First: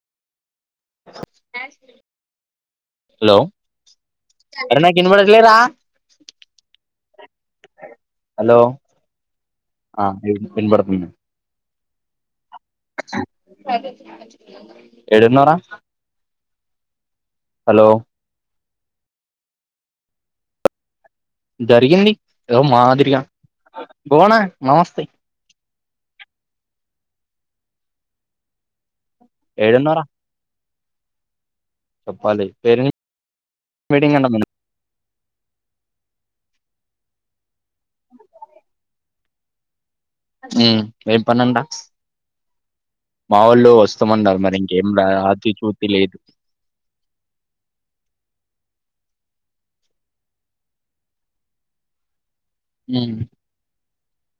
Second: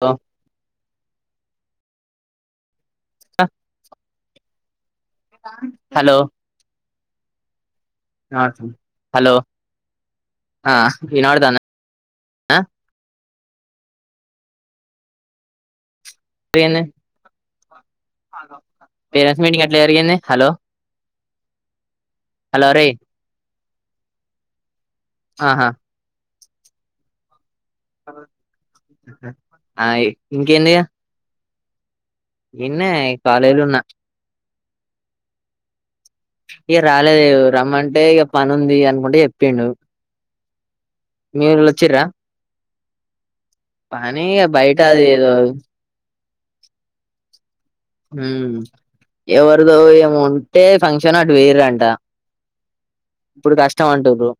త జయ హలో అరేయ్ నాకినబడట్లే రా హలో ఆ ఐనబడతాన్దా ఆ ఎడున్నూవ్ర టేను హలో పేరెంట్స్ మీటింగ్ అట్లా జరిగింది హలో జరిగింది హలో రేయ్ మాదిరిగా బోనా నమస్తే ఆహా అ ఆ ఏడున్నారా ఇంకేందిగా చెప్పాలి ఈడనే పేరెంట్స్ కాలేజ్లా ఉన్నా మీటింగ్ అంట ఇక రాలేదు రమ్మంటే ఇక పని ఉంది అనుకుంటే చెప్పిడు మ్మ్ వె పన్నంట మా వాళ్ళ పని వస్తామన్నారు ఇగ మరి బయట ఇంకేం అది రా ఏదో అతి చూతి లేదు మ్మహ్ ఎవరిదో ఏమి ఉంటే ఫంక్షన్ అటు పొయ్యిరంట ఉమ్ ఇప్పుడు కష్టం అంటుర్రు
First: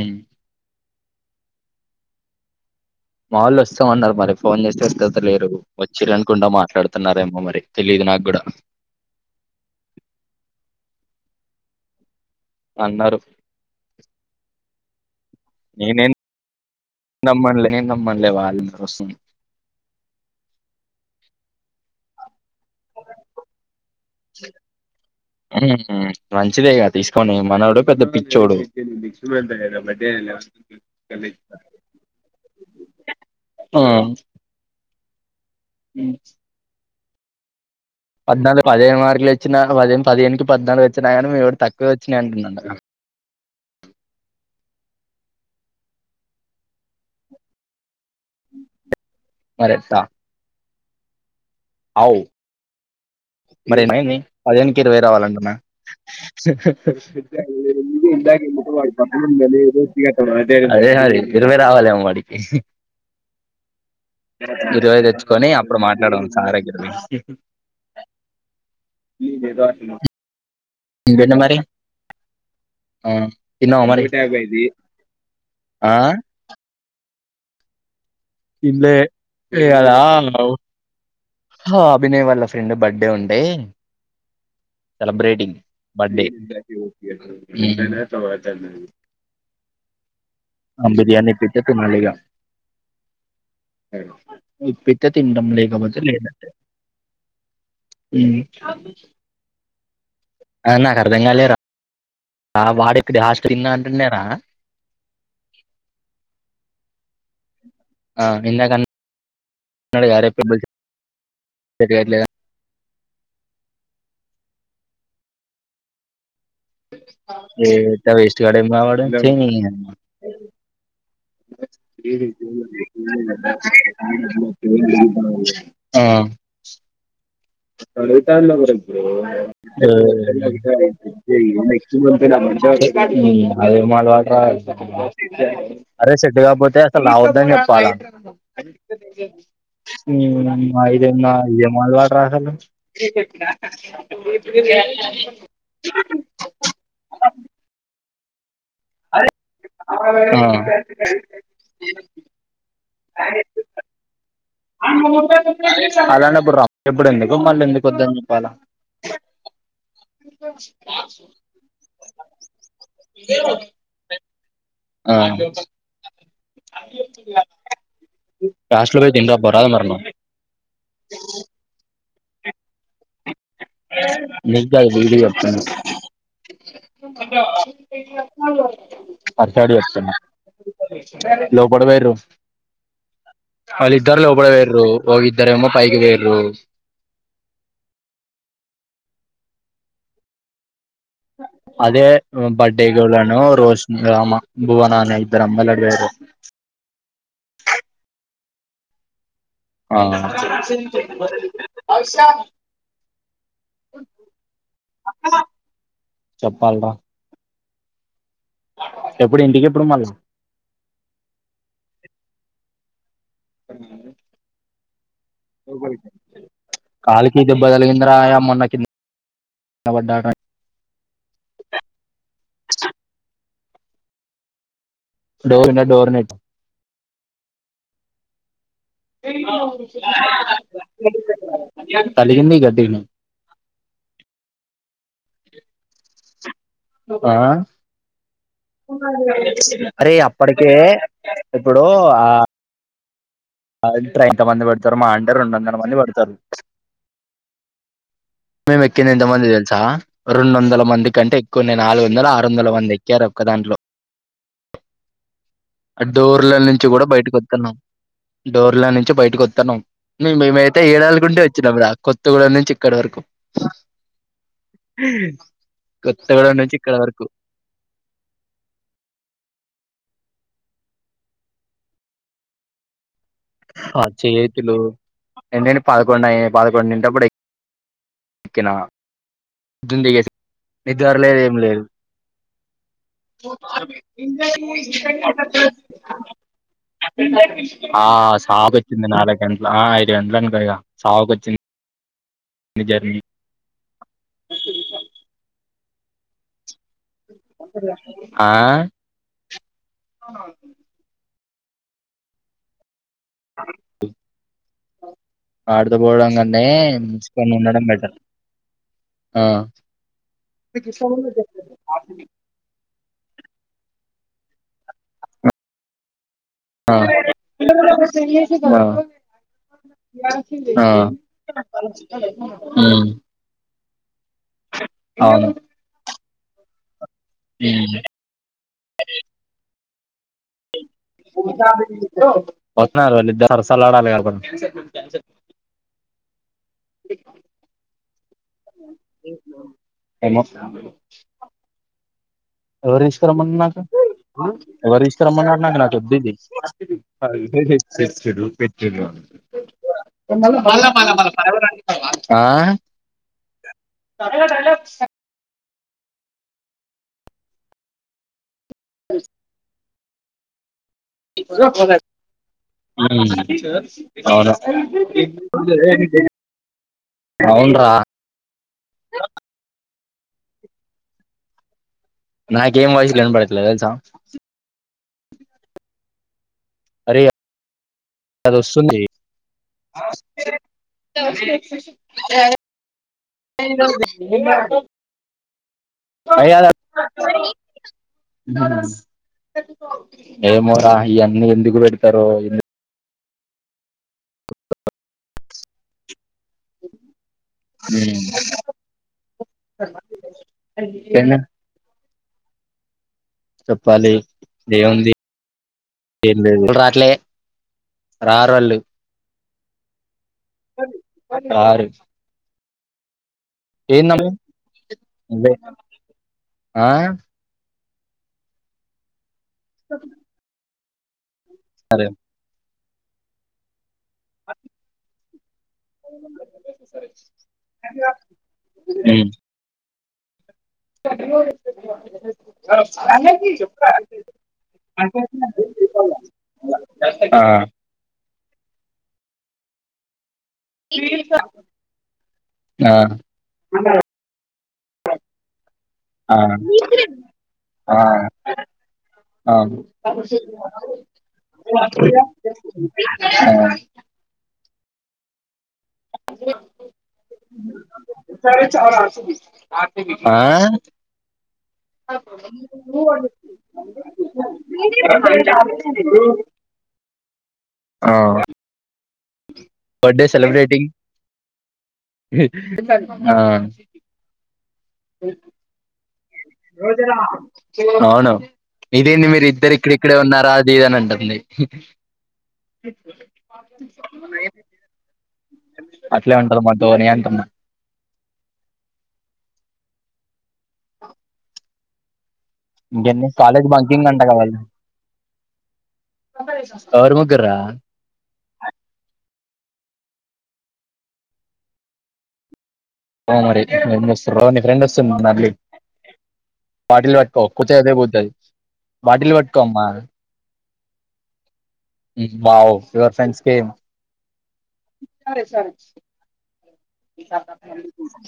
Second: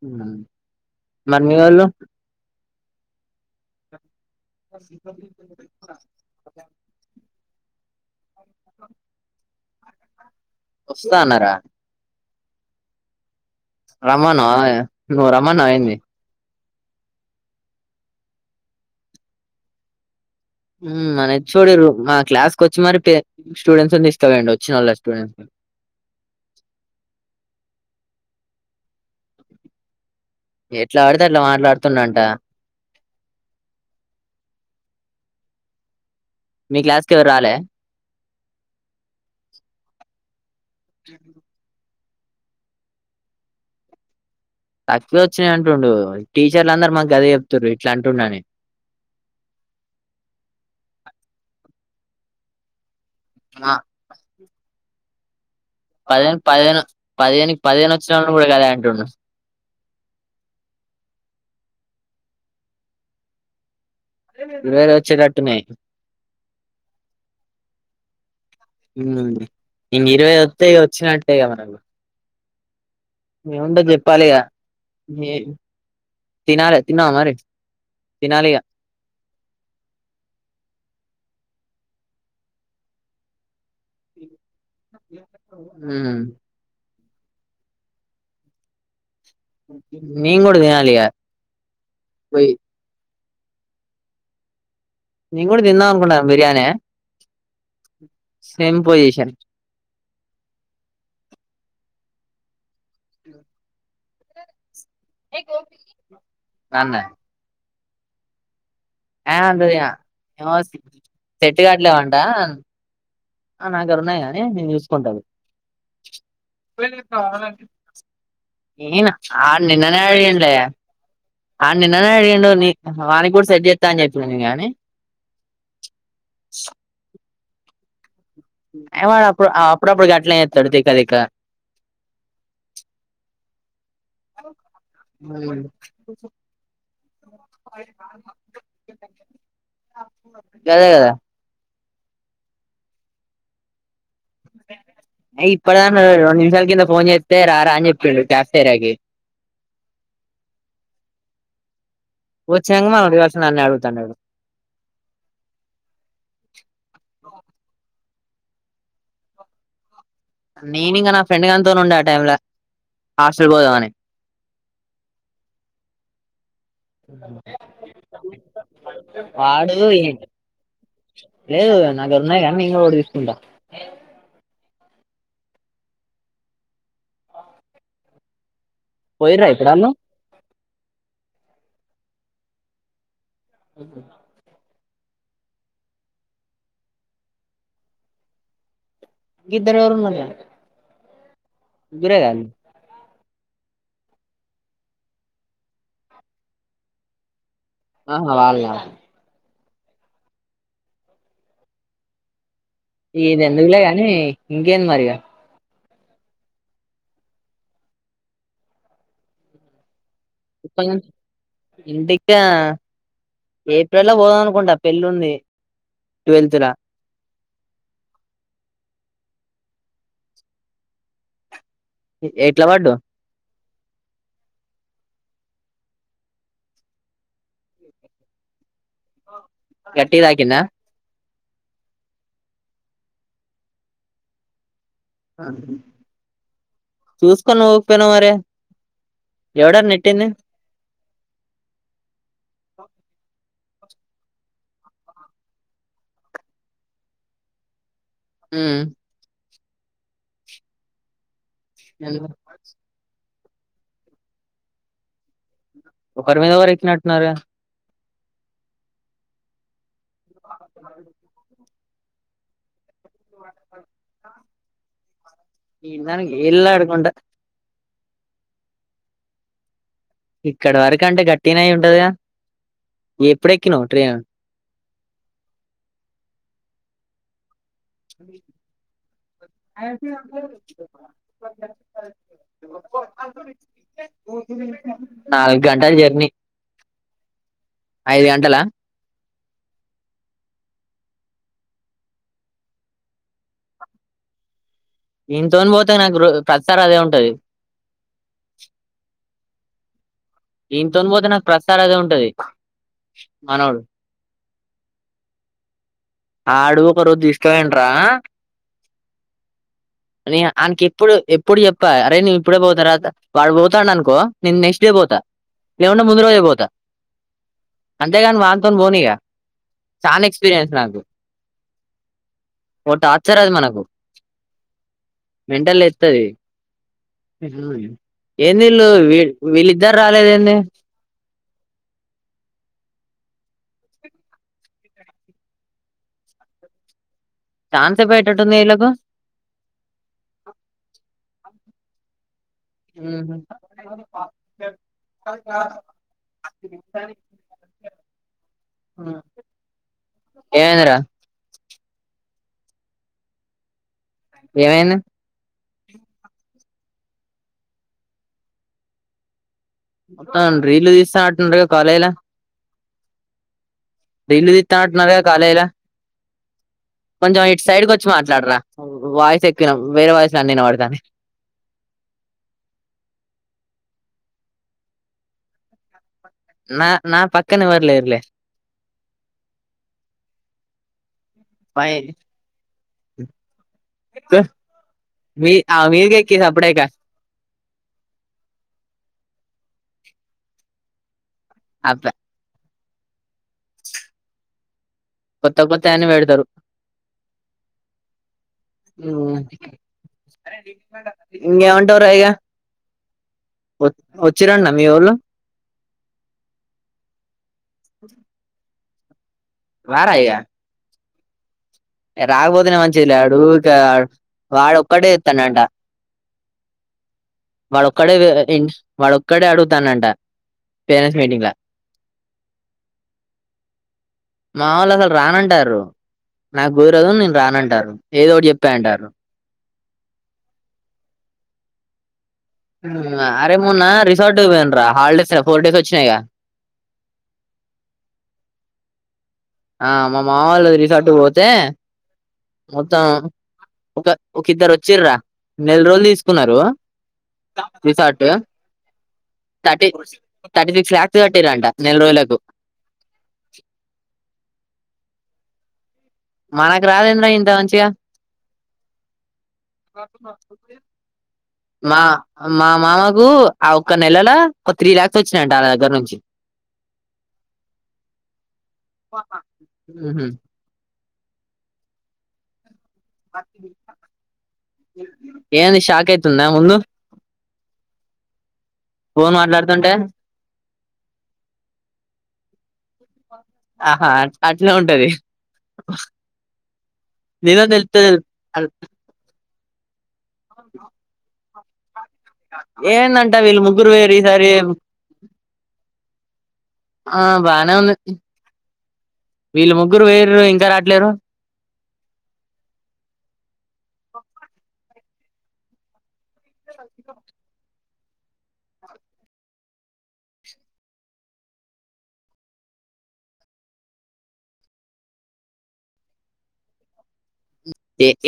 ఉమ్ మరి మీవోల్లు మా వాళ్ళు వస్తామన్నారు మరి ఫోన్ చేస్తే వస్త లేరు వచ్చిరనుకుంట మాట్లాడుతున్నారేమో మరి తెలిదు నాకు కూడా వస్తాన్నార అన్నారు రమ్మను నువ్ రమ్మన్నావా ఏందీ నమ్మనలే నమ్మనలే వాళ్లేందుకోస్తుర్రు మ్మహు మన హేచోడి రూమ్ మన క్లాస్ కొచ్చి మరి స్టూడెంట్స్ తీసుకవండి వచ్చిన వాళ్ళ స్టూడెంట్స్ హ్మ్ చ్చోడు ఎట్లా ఆడితే అట్ల మాట్లాడుతుండంటా మ్మ్ మీ క్లాస్కి ఎవరు రాలే పద్నాలు పది [inaudible] ఇదొచ్చినాక పది పదేనుకి పద్నాలుగు వచ్చినా కానీ మేము తక్ [unintelligible] వచ్చినాయి అంటున్న కదా తక్కువ వచ్చినాయి అంటుండు టీచర్లు అందరు మా గదే చెప్తుర్రి ఇట్లంటోడ్నని మరి ఎట్టా అవు మరి ఏమైంది. [unintelligible] రావాలంటున్నాడు [inaudible] పదిహేను పదిహేను పదిహేనుకి పదిహేను వచ్చిన వాళ్ళు కూడా గదే అంటుండు అదే మరి ఇరవై రావాలేమో వాడికి ఇరవై తెచ్చుకొని అప్పుడు మాట్లాడు [unintelligible] ఇంగ ఇరవై వత్తాయి ఇంకేంటి వచ్చినట్టేగా మరి మనకు ఆ తిన్నావా ఏముంటాయ్ మరి చెప్పాలిగా ఆ తినాలి తిన్నావ మరి తినాలి ఇక [unintelligible] ఈయాల అభినయ వాళ్ళ ఫ్రెండ్ బర్త్డే ఉండే సెలబ్రేటింగ్ బర్డే మ్మ్ మేం కూడా తినాలి ఇగ పోయి అ ఉప్పితే తింటాం నేను కూడా తిందాం లేకపోతే లేదు అనుకుంటాను బిర్యానీ సేమ్ పొజిషన్ ఆ నాకు అర్ధం కాలేరా ఆ వాడెక్కడ హాస్టల్లో అంటుండే ఆ అన్నా ఆ ఇందాకన్ ఏమంటుంది ఇగ [unintelligible] చెట్టు కావట్లేవంట ఆ న దగ్గర ఉన్నాయి గానీ నేను చూసుకుంటాను ఏటా వేస్ట్ గాడు ఏమో వాడు ఛీ ఆ నిన్ననే అయిండే కూడా సెట్ చేత్తా అని చెప్పిన నేను గాని ఆ సరే అరే వాడు అప్పుడు అప్పుడప్పుడు గట్లనే చేత్తాడు తిక్క తిక్క సెట్ కాపోతే అసలు రావద్దని చెప్పాలా గదే కదా [unintelligible] మల్లా ప్రహలు ఏహే ఇప్పటిదాకా [unintelligible] రెండు నిముషాల కింద ఫోన్ చేస్తే రా రా అని చెప్పి వచ్చినంగా మల్ల అడగాల్సిన వన్ని అడుగుతున్నాడు. రమ్మంట్టుంది కొద్దని చెప్పాల నేనింకా నా ఫ్రెండ్ గానితో ఉండే ఆ టైమ్ లో హాస్టల్ పోదామని లాస్ట్ లో పోయి తిని రాబోరాదు వాడు మరి నువ్వు ఏం లేదు వాన్ నాకాడ ఉన్నయ్ కానీ ఇంకా ఒకటి తీసుకుంటా నీక్ కాదు గుడికి చెప్తాను చెప్పేవా పోయిర్రా ఇప్పుడు అట్టడి వాళ్ళు వస్తున్న లోపడ పోయిండ్రు ఆళ ఇద్దరలో ఒకడే రోపో ఇద్దరేమో పైకి పోయిండ్రు గిద్దలెవరు మల్ల అదే బర్డే గూడ నో రోషన్, రామ, భువనా అనే ఇద్దరమ్మాయిలు అటువైపు ఆ వాళ్ళ ఆ ఇది ఎందుకులే గాని ఇంకేంది మరిక చెప్పాల్ రా ఎప్పుడు ఇంటికి ఎప్పుడు మళ్ళ ఇంటికా ఏప్రిల్ లో పోదం అనుకుంటా పెళ్లుంది కాలికి దెబ్బ తలిగిందిరా ఆ మొన్న కింద లవడ్డా రాయ్ ఎట్ల పడ్డవ్ డోరుండా డోర్ నెట్ గట్టిగ తాక్కిన్న తలిగింది గట్టిగనే అన్ని ఆ ఎవడరు అరే నెట్టింది అప్పటికే ఇప్పుడు ఆ ఆడిట్రో ఎంత మంది పడతారు మహా అంటే రెండు వందల మంది పడతారు. ఉమ్ మేము ఎక్కిండేంతమంది తెల్సా రెండు వందల మంది కంటే కొన్ని నాలుగు వందల ఆరు వందల మంది ఎక్కారు ఒక దాంట్లో అ ఒకరి డోర్ల మీద ఒకరు నుంచి కూడా ఎక్కినట్టున్నారుగా బయటికి వతున్నాం డోర్ల నుంచి బయటకు వస్తాను మేమైతే ఏడాలకుంటే వచ్చినాం రాకు కొత్త కూడా నుంచి ఇక్కడ వరకు ఈడదానికి కొత్తగూడెం ఏళ్ళు నుంచి ఇక్కడ ఆడుకుంటా వరకు ఇక్కడ వరకంటే గట్టిన అయి ఉంటదిగా ఎప్పుడెక్కినవ్ ట్రైన్ ఏంటంటడి పదకొండు అయ పదకొండుంటప్పుడు ఎక్కినా నిదిరలేదు ఏం లేదు నాలుగు గంటల జర్నీ ఐదు ఆ గంటలా సాపచ్చింది నా ఎ ఆ ఐదు ఎంటల అనుకాక సావుక వచ్చింది అ జర్నీ ఇంతోనిపోతే నాకు ప్రతి ఆ ఈంతోన్ పోతే నాక్ ప్రత్సరాదే ఉంటది మనోడు ఆడు ఆడు ఒక రోజు తీస్కబోయినడ్రా బెటర్ ఆ న ఆయనకి ఎప్పుడు ఎప్పుడు చెప్ప అరే నువ్వు ఇప్పుడే పోతారా వాడు పోతాడు అనుకో నేనను నెక్స్ట్ డే పోతా లేకుంటే ముందు రోజే పోతా ఆ అంతేగాని వానితో పోనీగా ఆ ఆ ఉమ్ ఒటర్చర్ అది మనకు అవును మెంటల్ లేస్తది ఎంధీల్లు వి విల్లాధ ఇద్దరు రాలేదు దే వస్తున్నారు వాళ్ళిద్ద సరసలుడాలి కక చానసేపు అయ్యేటట్టుందీళ్లకు ఏమో ఎవర్తీష్కారమ్మరు నాకు ఎవర్తీష్కారమ్మన్నారు నాక్ ఒద్దు ఇది ఏమైందిరా ఆ న నల ఏమైంది అ మొత్తం రీళ్ళు తీస్ స్తా అంటుండగా కాలేజీల ఉమ్ రిల్లు తిత్తానటున్నరు కదా కాలేజీల, కొంచెం ఇటు సైడ్కి అవునురా వచ్చి మాట్లాడరా, వాయిస్ ఎక్కువిన వేరే వాయిస్లన్నీ ఇనబడుతానయ్. నాకేం వాయిసులు వినబడట్లే తెలుసా నా నా పక్కనేవర్ లేరు. అదొస్తుంది పై మీ ఆ మీదికి ఎక్కేసి అయ్యా అప్పుడేక ఏమో దాహిఎన్ ము ఎందుకు అబ్బా పెడతరో ఎందు కొత్త కొత్తయన్నీ పెడతారు. ఎందుకు ఉమ్ ఇంగేమంటవ్ రా ఇగ చెప్పాలి వచ్చిరన్న మీ ఏముంది? వోళ్ళు ఏం లేదు. రారా ఇగ రారు ఏ రాక్పోతనే మంచి జి లా ఇప్పుడూ ఛాన్స్ ఏందమ్మ వాడొక్కడే నువ్వే ఎత్తాండంట. ఆ వాడోక్కడే వే ఇన్స్ క్కడే అడుగుతాండంట పేరంట్స్ మీటింగ్ ల అరే మా వాళ్లసలు రానంటారు రు నాగురరదు నేను రానంటార్రు, ఏదో ఒకటి చెప్తా అంటార్రు. [inaudible] అరే మొన్న రిసార్ట్ పోయిన రా హాలిడేస్ ఫోర్ డేస్ వచ్చినాయిగా ఆ ఆ మం మా వొళ్ళది రిసార్ట్ కు పోతే ఆ మొత్తం ఒక ఒక ఇద్దరు వచ్చిర్రా, నెల రోజులు ఆ తీసుకున్నారు ఆ రిసార్ట్, ఆ థర్టీ థర్టీ సిక్స్ లాక్స్ కట్టిర్రంట నెల రోజులకు. మనకు రాదేంద్రా ఇంత మంచిగా మా మా మామకు ఆ ఒక్క నెలల ఒక త్రీ ల్యాక్స్ వచ్చినాయంట ఆళ్ళ దగ్గర నుంచి ఆ ఆహా బర్డే సెలిబ్రేటింగ్ హ ఏన్ శాఖయితే రోజనమా అవును ఇదేంది ఫోన్ మీరు ఇద్దరు ఇక్కడ మాట్లాడుతుంటే ఇక్కడే ఉన్నారా అది ఇద అని అంటుంది ఆహా అట్లే ఉంటది అట్లే ఉంటది మాతోని అంటున్నా నిజం తెలుత్తే తెలు అవు అ ఏదంట వీళ్ళు ముగ్గురు బంకింగ్ వేరు అంట కదా ఈసారి వాళ్ళు ఎవరు ఆ ముగ్గుర్రా బానే ఉంది వీళ్ళ ముగ్గురు వేరురు ఇంకా రాట్లేరు మరి ఫ్రెండ్ వస్తుంది ని ఫ్రెండ్ వస్తుంది మళ్ళీ బాటిల్ పట్టుకో కుదే అదే పోతుంది బాటిల్ పట్టుకోమ్మా వావ్ యువర్ ఫ్రెండ్స్ కేం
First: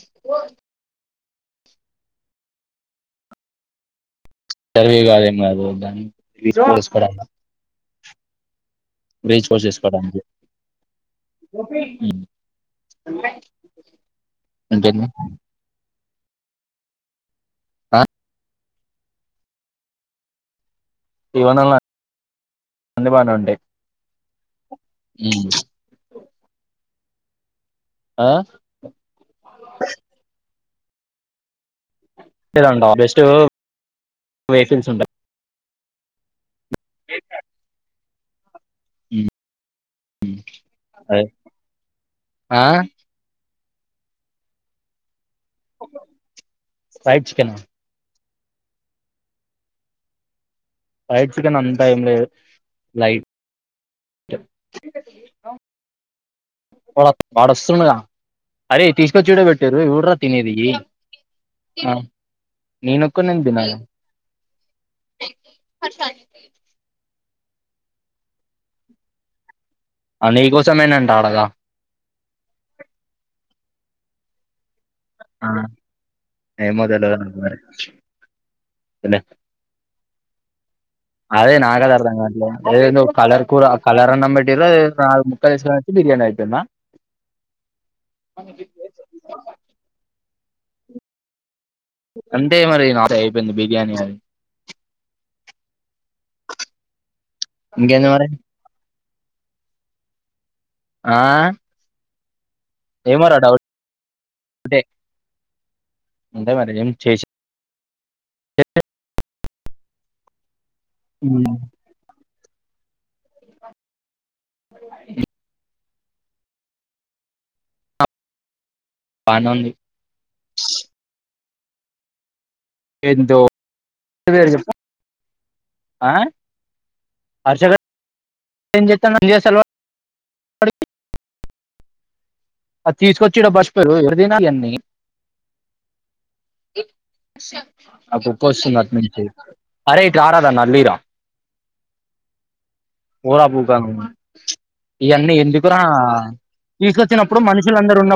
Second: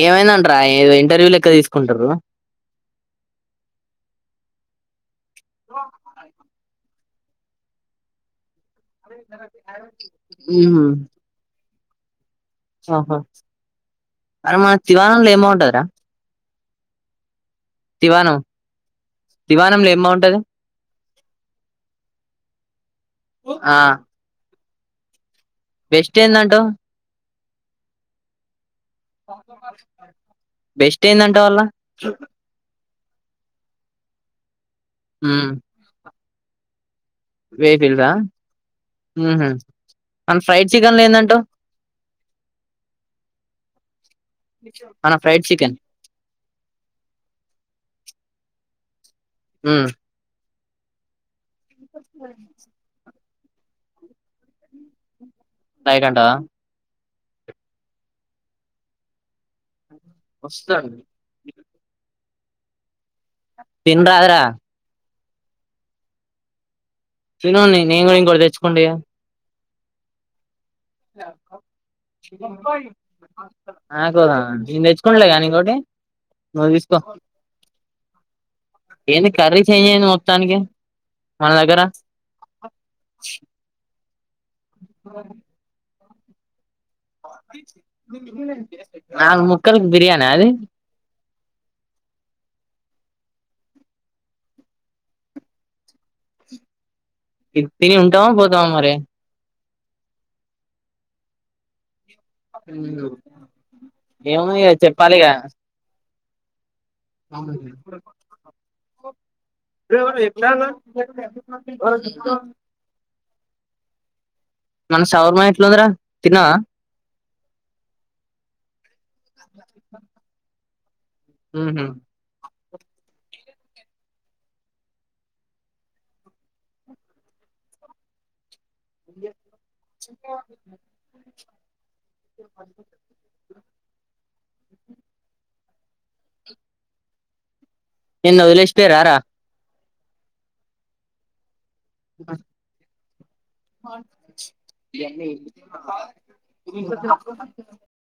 ఏమైందంట్రా ఇంటర్వ్యూ ఇ తీసుకుంటారు సరవి కాదం [unintelligible] కుంగా చేసుకోవడానికి మ్మహ్ మ్మహ్ ఆహో మర మన ఇంకేంది తివానల ఎం బావుంటదిరా ఆ దివాను దివానంలో ఎం బాగుంటది ఈవనంలో అన్ని బానే ఉంటాయి ఆ ఉ బెస్ట్ ఎందంటావ్ ఆ కొ బెస్ట్ ఏయిందంటే వాళ్ళ ఇదంటా బెస్ట్ వేఫల్స్ ఉంట వేపిల్స్ ఆ మ్మహు మన ఫ్రైడ్ చికెన్లో అదే ఎందంటావ్ ఆ హనా ఫ్రైడ్ చికెనా మ్మ్ ఫ్రైడ్ కనీ అంతా ఏమి లేదు, లైట్ లైట్ అంటవా వాడు వాడ వస్తుండగా అరే తీసుకొచ్చిడ పెట్టిర్రు యు వర్రా తినేదియి వస్తాడు నేను తిన్ రాదరా ర్సా తినోండి నేను కూడా ఇంకోటీ తెచ్చుకుంట ఇగా అ నీకోస్ ఇగ [unintelligible] ఆ ఇంకోటి నువ్వు ఏమో తీసుకో దేల్వదు నాకు మరీ, ఏంది కర్రీ చేంజ్ అయింది మొత్తానికి మన అదే దగ్గర నాగద అర్ధం కట్లే అదేందో కలర్ కూర కలర్ అన్నం పెట్టిర్రో ఏందో నాలుగు ముక్కల్ ఎస్కు బిర్యానీ అయిపొందా ఆ ముక్కనకి బిర్యానీ ఆ అది అంటే మరి నాట అయిపోయింది బిర్యానీ అది ఇది తిని ఇంకేంది మరి ఉంటావా పోతావా మరి ఆ ఏమోరా డౌట్ ఏమొ ఇగ చెప్పాలిగ ఉంటా మరి ఇగ ఏం చేసి అ బ్రో ఎట్లాగ మన సౌరమ ఎట్లుందిరా తిన్నవా బానేఉంది మ్మహ్ ఎంతో [unintelligible] చెప్పు, ఆ హర్ష గాడ్ ఏం చెత్తండ్, ఏం జెసల్ వాల్ ఆ తీసుకొచ్చి ఇడ బస్ [unintelligible] ఎన్ని అప్పుడు నిన్ను కోసిల అట్నే వదిలేసిపోయారా జెప్పింది అరే [unintelligible] మ్మ్ పోరా [unintelligible] ఇయన్నీ ఎందుకురా ఇప్పుడు మనుషులందరు ఉన్నప్